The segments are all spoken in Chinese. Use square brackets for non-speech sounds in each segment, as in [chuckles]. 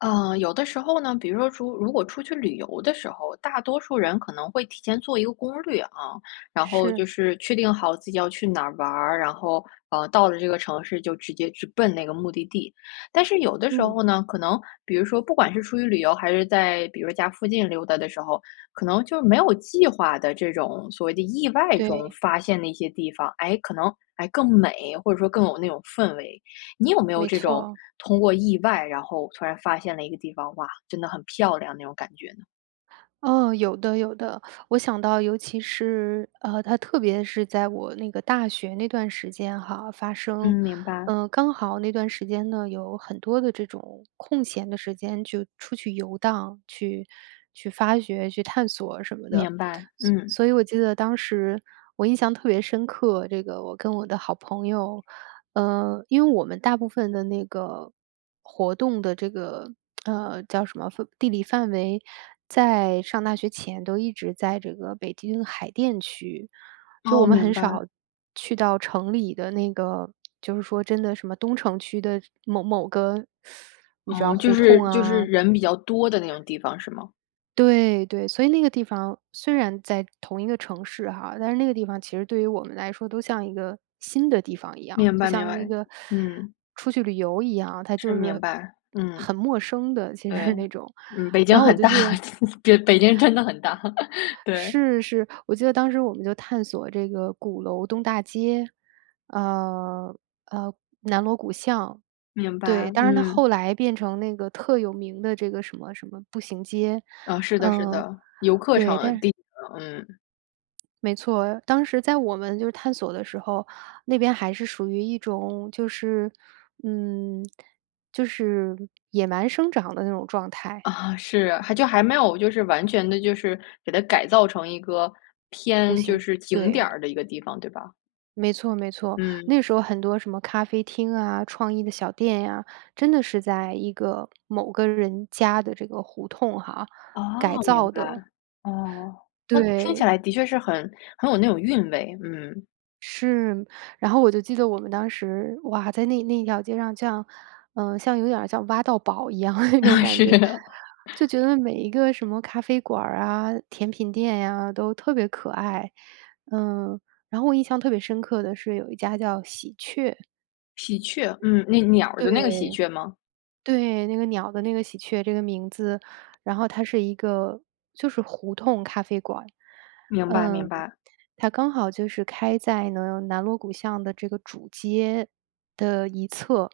呃，有的时候呢，比如说出如果出去旅游的时候，大多数人可能会提前做一个攻略啊，然后就是。是确定好自己要去哪儿玩儿。然后，呃，到了这个城市就直接去奔那个目的地。但是有的时嗯。候呢，可能比如说不管是出于旅游，还是在比如家附近溜达的时候，可能就没有计划的这种所谓的意外中对。发现的一些地方，哎？可能，哎，更美，或者说更有那种氛围。你有没有没这种错。通过意外，然后突然发现了一个地方-哇，真的很漂亮-那种感觉呢？嗯，有的有的。[sucks teeth] 我想到尤其是，呃，它特别是在我那个大学那段时间哈发生。嗯，明白。呃，刚好那段时间呢，有很多的这种空闲的时间就出去游荡，去去发掘、去探索什么的。明白，所嗯。所以我记得当时我印象特别深刻，这个我跟我的好朋友，呃因为我们大部分的那个活动的这个，[smacks lips] 呃，叫什么范地理范围，在上大学前都一直在这个北京海淀区。就我哦，们明很白。少去到城里的那个就是说真的什么东城区的某某个，[sucks teeth] 你知哦，道就胡是同就是啊人比较多的那种地方是吗？对，对。所以那个地方虽然在同一个城市哈，但是那个地方其实对于我们来说都像一个新的地方一样，明就白明像一白，个 [sucks teeth] 嗯。出去旅游一样，它是，就是明白，嗯。很陌生的，其实对，是那种，嗯，北京然后我很就大，记得就北京真的很大，对。是，是。我记得当时我们就探索这个鼓楼东大街。呃，呃，南锣鼓巷。明对，白，但是它嗯。后来变成那个特有名的这个什么什么步行街。啊，是的是嗯，的，游客对，但常是地的，嗯。没错。当时在我们就是探索的时候，那边还是属于一种就是，嗯，就是野蛮生长的那种状态。啊，是，还就还没有就是完全地，就是，给它改造成一个步偏，行，就是，景点对。儿的一个地方，对吧？没错，没错，嗯。那时候很多什么咖啡厅啊、创意的小店呀，真的是在一个某个人家的这个胡同哈，哦，改明造白。的。哦，那听起对。来的确是很很有那种韵味。嗯。是。然后我就记得我们当时，哇，在那那一条街上像，呃，像有点像挖到宝一样的那种感是。觉，就觉得每一个什么咖啡馆儿啊、甜品店呀，都特别可爱，嗯，然后我印象特别深刻的是有一家叫”喜鹊“。喜鹊，嗯，那鸟儿的那个喜对，鹊吗？对。那个鸟的那个喜鹊这个名字，然后它是一个就是胡同咖啡馆。明白，明嗯，白。它刚好就是开在呢，南锣鼓巷的这个主街的一侧，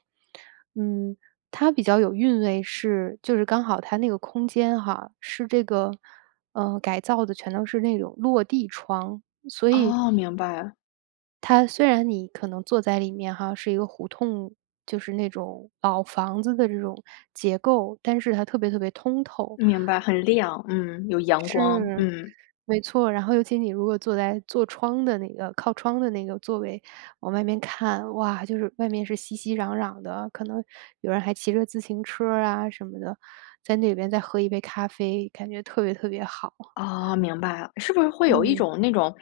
嗯。它比较有韵味是就是刚好它那个空间哈，是这个，呃，改造的全都是那种落地窗。所以，哦，明白。它虽然你可能坐在里面哈，是一个胡同，就是那种，老房子的这种结构，但是它特别特别通透。明白，很亮，嗯，有阳光，是，嗯。没错儿，然后尤其你如果坐在坐窗的那个靠窗的那个座位，往外面看。哇，就是外面是熙熙攘攘的，可能有人还骑着自行车儿啊什么的，在那边再喝一杯咖啡，感觉特别特别好。哦，明白了。是不是会有一嗯。种那种，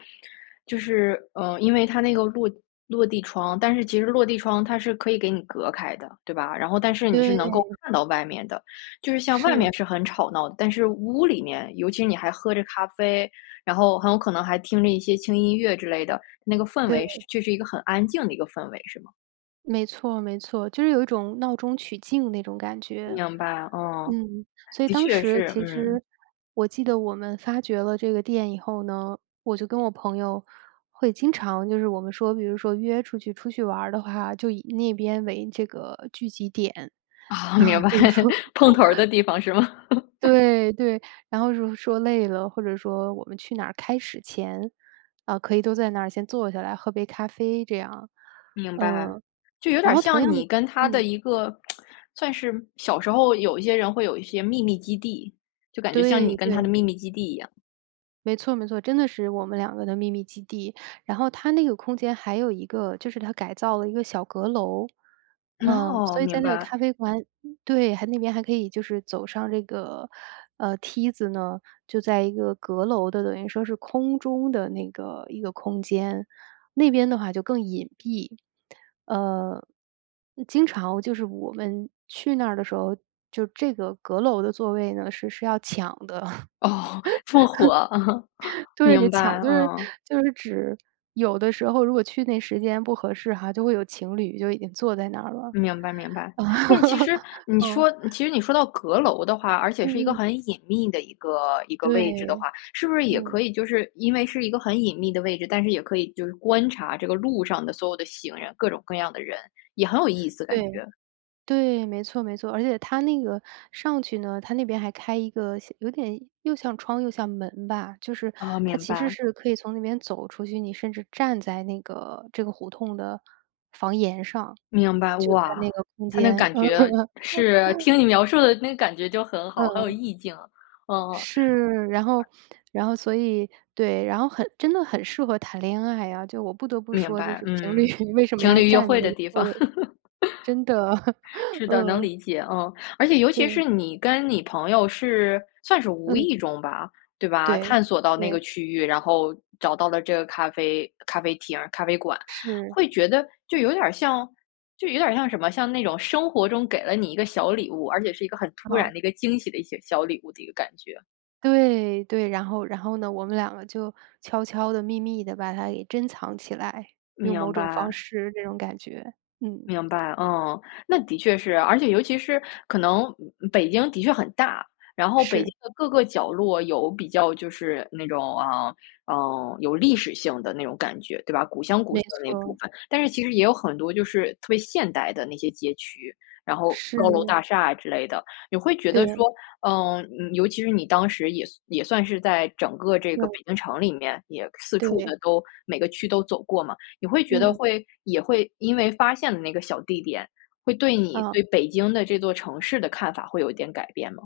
就是，呃，因为它那个落落地窗，但是其实落地窗它是可以给你隔开的，对吧？然后但是你是能够对。看到外面的，就是像外面是。是很吵闹，但是屋里面，尤其你还喝着咖啡，然后很有可能还听着一些轻音乐之类的，那个氛围是对。就是一个很安静的一个氛围，是吗？没错，没错，就是有一种闹中取静那种感觉。明白，嗯，嗯，所以的当确时是，其嗯。实我记得我们发掘了这个店以后呢，我就跟我朋友会经常就是我们说比如说约出去出去玩儿的话，就以那边为这个聚集点，哦，明啊，白，就是说 [chuckles] 碰头儿的 [laughs] 地方是吗？[laughs] 对，对，然后说说累了，或者说我们去哪儿开始前，啊，可以都在那儿先坐下来喝杯咖啡这样，明白，嗯，就有然点后同像样的你跟他的嗯。一个，[smacks lips] 算是小时候有一些人会有一些秘密基地，就感觉像你对，跟他的对。秘密基地一样。没错，没错，真的是我们2个的秘密基地。然后它那个空间还有一个就是它改造了一个小阁楼。嗯，哦，所以在明那个白。咖啡馆对还那边还可以就是走上这个，呃，梯子呢，就在一个阁楼的，等于说是空中的那个，一个空间，那边的话就更隐蔽。呃，经常就是我们去那儿的时候，就这个阁楼的座位呢，是是要抢的。哦，这么火，嗯。[laughs] [laughs] 对，就明白，抢就是啊。就是指有的时候如果去那时间不合适哈，就会有情侣就已经坐在那儿了。明白明白。啊，但其实 [laughs] 你嗯。说其实你说到阁楼的话，而且是一个嗯，嗯。很隐秘的一个一个对，位置的话，是不是也嗯。可以就是因为是一个很隐秘的位置，但是也可以就是观察这个路上的所有的行人，各种各样的人，也很有意思感对。觉。对，没错没错，而且它那个上去呢，它那边还开一个像有点又像窗又像门吧，就是哦，它明其实白。是可以从那边走出去，你甚至站在那个这个胡同的房檐上，明白，就在那哇，个空它那间。感觉是，[laughs] 听你描述的那个感觉就很好，很有嗯。意境啊，嗯嗯。是，然后然后所以对，然后很真的很适合谈恋爱啊，就我不得不明说就白，是情侣嗯，为什么情要侣约占会那的个地方。座位。真的，[chuckles] [laughs] 是的，能嗯。理解，嗯。而且尤其对。是你跟你朋友是算是无嗯。意中吧，对吧？对，探索到那个对。区域，然后找到了这个咖啡咖啡厅儿咖啡馆，是。会觉得就有点儿像就有点儿像什么，像那种生活中给了你一个小礼物，而且是一个很突好。然的一个惊喜的一些小礼物的一个感觉。对，对。然后然后呢，我们2个就悄悄地、秘密地把它给珍藏起来，用某明种方白。式那种感觉，嗯。明白，嗯。那的确是。而且尤其是可能北京的确很大，然后北京是。的各个角落有比较就是那种，啊，呃，有历史性的那种感觉，对吧？古香古没色的那部错。分。但是其实也有很多就是特别现代的那些街区，然后高楼是。大厦啊之类的。你会觉得对。说，嗯，嗯，尤其是你当时也算也算是在整个这个北嗯。京城里面也四处对。的都每个区都走过嘛。你会觉得嗯。会也会因为发现了那个小地点，会对你啊。对北京的这座城市的看法会有一点改变吗？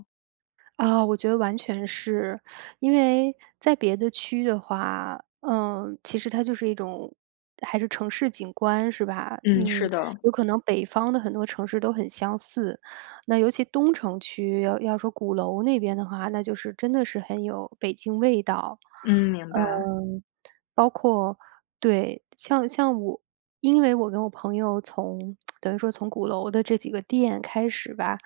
啊，我觉得完全是。因为在别的区域的话，呃，其实它就是一种还是城市景观是吧？嗯，嗯，是的。有可能北方的很多城市都很相似。那尤其东城区要要说鼓楼那边的话，那就是真的是很有北京味道。嗯，明呃，白。包括对，像像我因为我跟我朋友从 [smacks lips] 等于说从鼓楼的这几个店开始吧，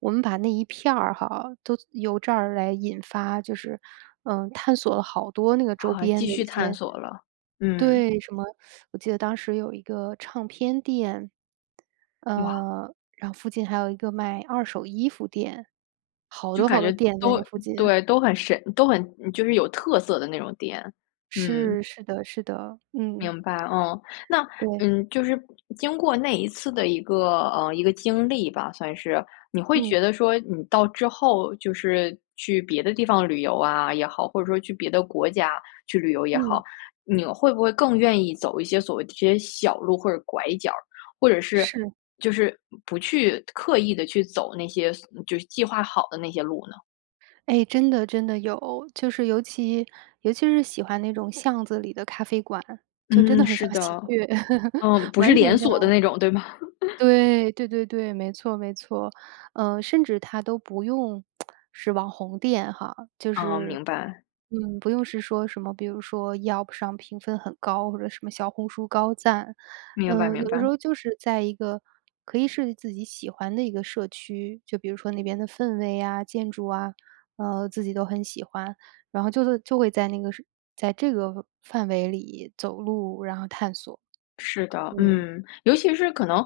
我们把那一片儿哈，都由这儿来引发，就是，嗯，探索了好多那个周啊，边继的一续探些索了，嗯。对，什么，[sucks teeth] 我记得当时有一个唱片店。哇。呃，然后附近还有一个卖二手衣服店。好就多感好多觉店在都那附近。对，都很审都很嗯，就是有特色的那种店。嗯。是，是的，是的，嗯。明白，哦。那，对。嗯，就是经过那一次的一个，呃，一个经历吧，算是。你会嗯。觉得说你到之后就是，去别的地方旅游啊，也好，或者说去别的国家去旅游也好，嗯。你会不会更愿意走一些所谓这些小路或者拐角儿，或者是是。就是不去刻意地去走那些所嗯，就是计划好的那些路呢？哎，真的真的有。就是尤其尤其是喜欢那种巷子里的咖啡馆，就真嗯，的很是像喜的。鹊 [laughs] 嗯，不是完连全像。锁的那种，对吧？[laughs] 对，对对对，没错，没错。呃，甚至它都不用 [smacks lips] 是网红店哈，就嗯，是明白。嗯，不用是说什么，比如说要不上评分很高或者什么小红书高赞。明白，呃，明有的时白。候就是在一个可以是自己喜欢的一个社区，就比如说那边的氛围啊、建筑啊，呃，自己都很喜欢，然后就就就会在那个什在这个范围里走路，然后探索，是的，嗯。嗯，尤其是可能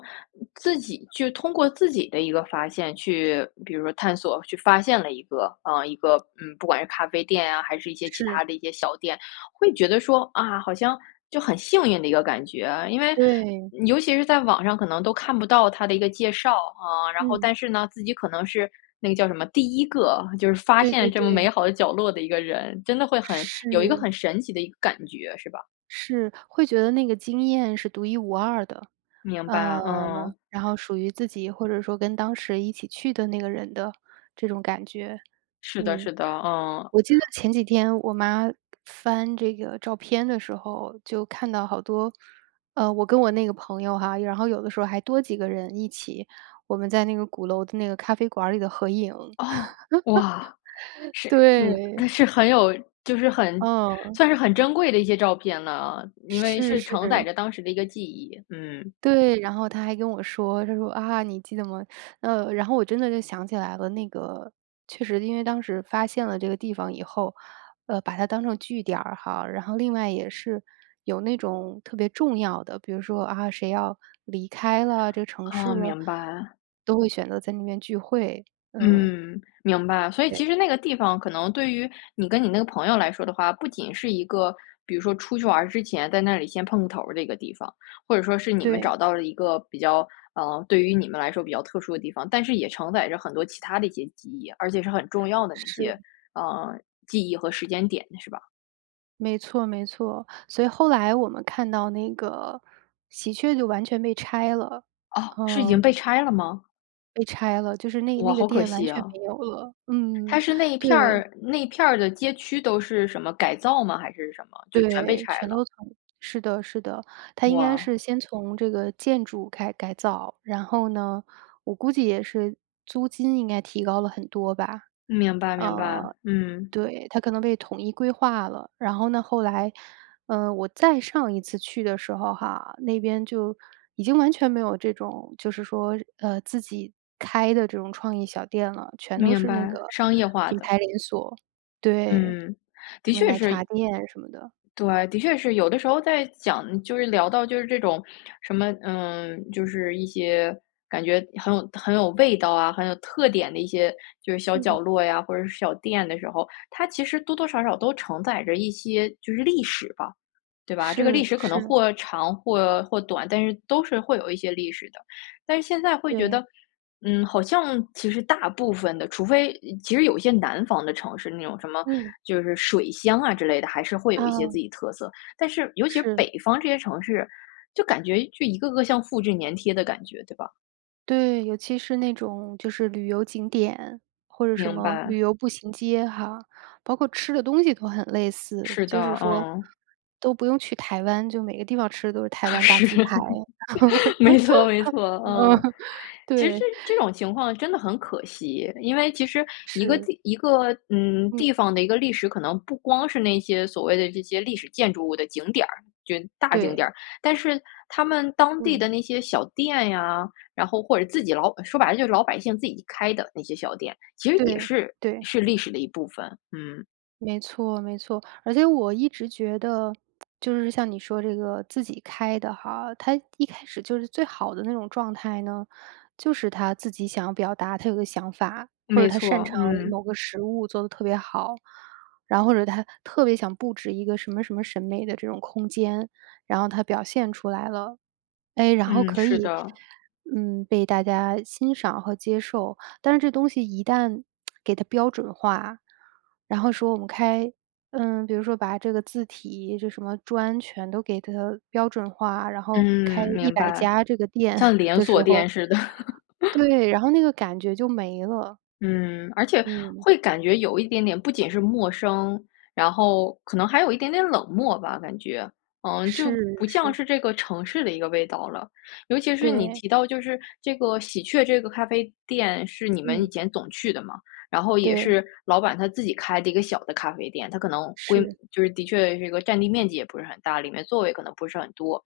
自己就通过自己的一个发现去比如说探索去发现了一个，呃，一个，嗯，不管是咖啡店啊，还是一些其是。他的一些小店，会觉得说，啊，好像就很幸运的一个感觉。因为对。尤其是在网上可能都看不到它的一个介绍，啊，然后嗯。但是呢，自己可能是，那个叫什么，第1个就是发对现对这么美对。好的角落的一个人，真的会很有一个是。很神奇的一个感觉，是吧？是，会觉得那个经验是独一无二的。明呃，白，嗯。然后属于自己或者说跟当时一起去的那个人的这种感觉，是的，嗯。是的，嗯。我记得前几天我妈翻这个照片的时候，就看到好多，呃，我跟我那个朋友哈，然后有的时候还多几个人一起，我们在那个鼓楼的那个咖啡馆儿里的合影。哦！哇，[laughs] 是对。嗯，是很有就是很嗯。算是很珍贵的一些照片了啊，因为是，是承载是。着当时的一个记忆，嗯。对，然后她还跟我说，她说：“啊，你记得吗？”呃，然后我真的就想起来了。那个确实因为当时发现了这个地方以后，呃，把它当成据点儿哈，然后另外也是，有那种特别重要的，比如说，啊，谁要离开了这个城市哦，了，明白。都会选择在那边聚会，嗯。嗯，明白，所以其对。实那个地方可能对于你跟你那个朋友来说的话，不仅是一个，比如说出去玩之前在那里先碰个头儿的一个地方，或者说是你们对。找到了一个比较，呃，对于你们来说比较特殊的地方，但是也承载着很多其他的一些记忆，而且是很重要的那是。些，呃，记忆和时间点是吧？没错，没错。所以后来我们看到那个喜鹊就完全被拆了，哦，是已经嗯。被拆了吗？被拆了，就是那哇，那个好可店完惜全啊。没有了，嗯，它是那一片对。儿那一片儿的街区都是什么？改造吗？还是什么？就全被对，拆全了。都从是的，是的。它应该哇。是先从这个建筑开改造。然后呢，我估计也是租金应该提高了很多吧，明白，明白，呃，嗯。对，它可能被统一规划了。然后呢，后来，呃，我再上一次去的时候哈，那边就已经完全没有这种，就是说，呃，自己开的这种创意小店了，全都明是那白，个商业化品的。牌连锁。对，嗯，的什么确奶茶是店什么的。对，的确是有的时候在讲就是聊到就是这种什么，嗯，就是一些感觉很有很有味道啊、很有特点的一些，就是小角嗯。落呀，或者是小店的时候，它其实多多少少都承载着一些就是历史吧，对吧？这个是，历史可能是。或长或，或短，但是都是会有一些历史的。但是现在会觉对。得，嗯，好像其实大部分的，除非嗯其实有一些南方的城市，那种什么嗯。就是水乡啊之类的，还是会有一些哦。自己特色。但是尤其是是。北方这些城市，就感觉就一个个像复制黏贴的感觉，对吧？对，尤其是那种就是旅游景点，或者什明么白。旅游步行街哈，包括吃的东西都很类似。是就是的，说嗯。都不用去台湾，就每个地方吃的都是台啊湾大是，鸡排。没错，没错，[laughs] 嗯。嗯，其实对。这 [chuckles] 种情况真的很可惜，因为其实一个是。地一个，嗯，嗯。地方的一个历史，可能不光是那些所谓的这些历史建筑物的景点儿，就是大景点对。儿。但是他们当地嗯。的那些小店呀，然后或者自己老说白了就是老百姓自己开的那些小店，其实也对，是对。是历史的一部分。嗯。没错，没错。而且我一直觉得，就是像你说这个自己开的哈，它一开始就是最好的那种状态呢，就是他自己想表达他有个想法，或者没他擅错，长嗯。某个食物做得特别好，然后或者他特别想布置一个什么什么审美的这种空间，然后他表现出来了。哎，然后嗯，可是以，的。嗯，被大家欣赏和接受。但是这东西一旦 [smacks lips] 给它标准化，然后说我们开嗯，比如说把这个字体是什么，专全都给 它 标准化，然后开嗯，一明百白。家这个店像 [chuckles] 连的锁时店候似的。[laughs] 对，然后那个感觉就没了。嗯，而且嗯。会感觉有一点点不仅是陌生，然后可能还有一点点冷漠吧，感觉。嗯，就是，不像是。是这个城市的一个味道了。尤其是你对。提到就是这个喜鹊这个咖啡店是你们以嗯。前总去的嘛，然后也对。是老板他自己开的一个小的咖啡店，他可能规是。就是的确这个占地面积也不是很大，里面座位可能不是很多。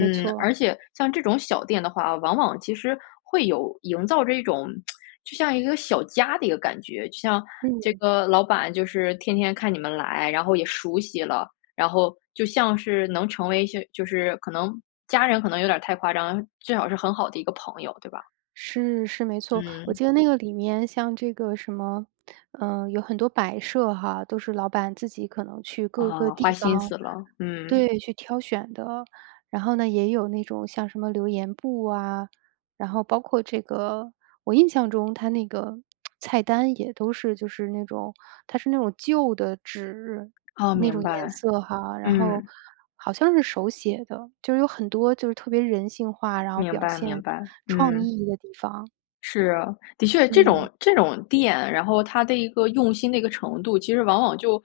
没错。而且像这种小店的话，往往其实会有营造这种 [smacks lips] 就像一个小家的一个感觉，就像这嗯。个老板就是天天看你们来，然后也熟悉了，然后就像是能成为一些就是可能家人可能有点太夸张，最好是很好的一个朋友，对吧？是，是没错。我嗯。记得那个里面像这个什么，呃，有很多摆设哈，都是老板自己可能去各个啊，花地心方思了，嗯。对，去挑选的。然后呢也有那种像什么留言簿啊，然后包括这个我印象中他那个，[smacks lips] 菜单也都是就是那种它是那种旧的纸，哦，那种明颜白，色哈，然后嗯。好像是手写的。就是有很多就是特别人性化，然后明表白，现明白，创嗯。意的地方。是啊，的确这嗯。种这种店，然后它的一个用心的一个程度，其实往往就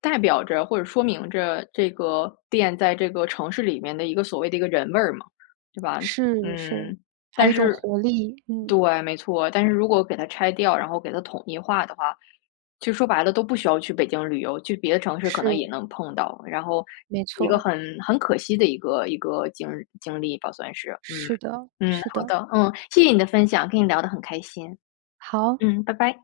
代表着，或者说明着这个店在这个城市里面的一个所谓的一个人味儿嘛，对吧？是，是，嗯，还但有一种是活力，嗯。对，没错，但是如果给它拆掉，然后给它统一化的话，其实说白了都不需要去北京旅游，去别的城市可能是。也能碰到。然后没一个错。很很可惜的一个一个经经历吧，算是。是的，嗯，嗯，是好的。的，嗯，谢谢你的分享，跟你聊得很开心。好。嗯，拜拜。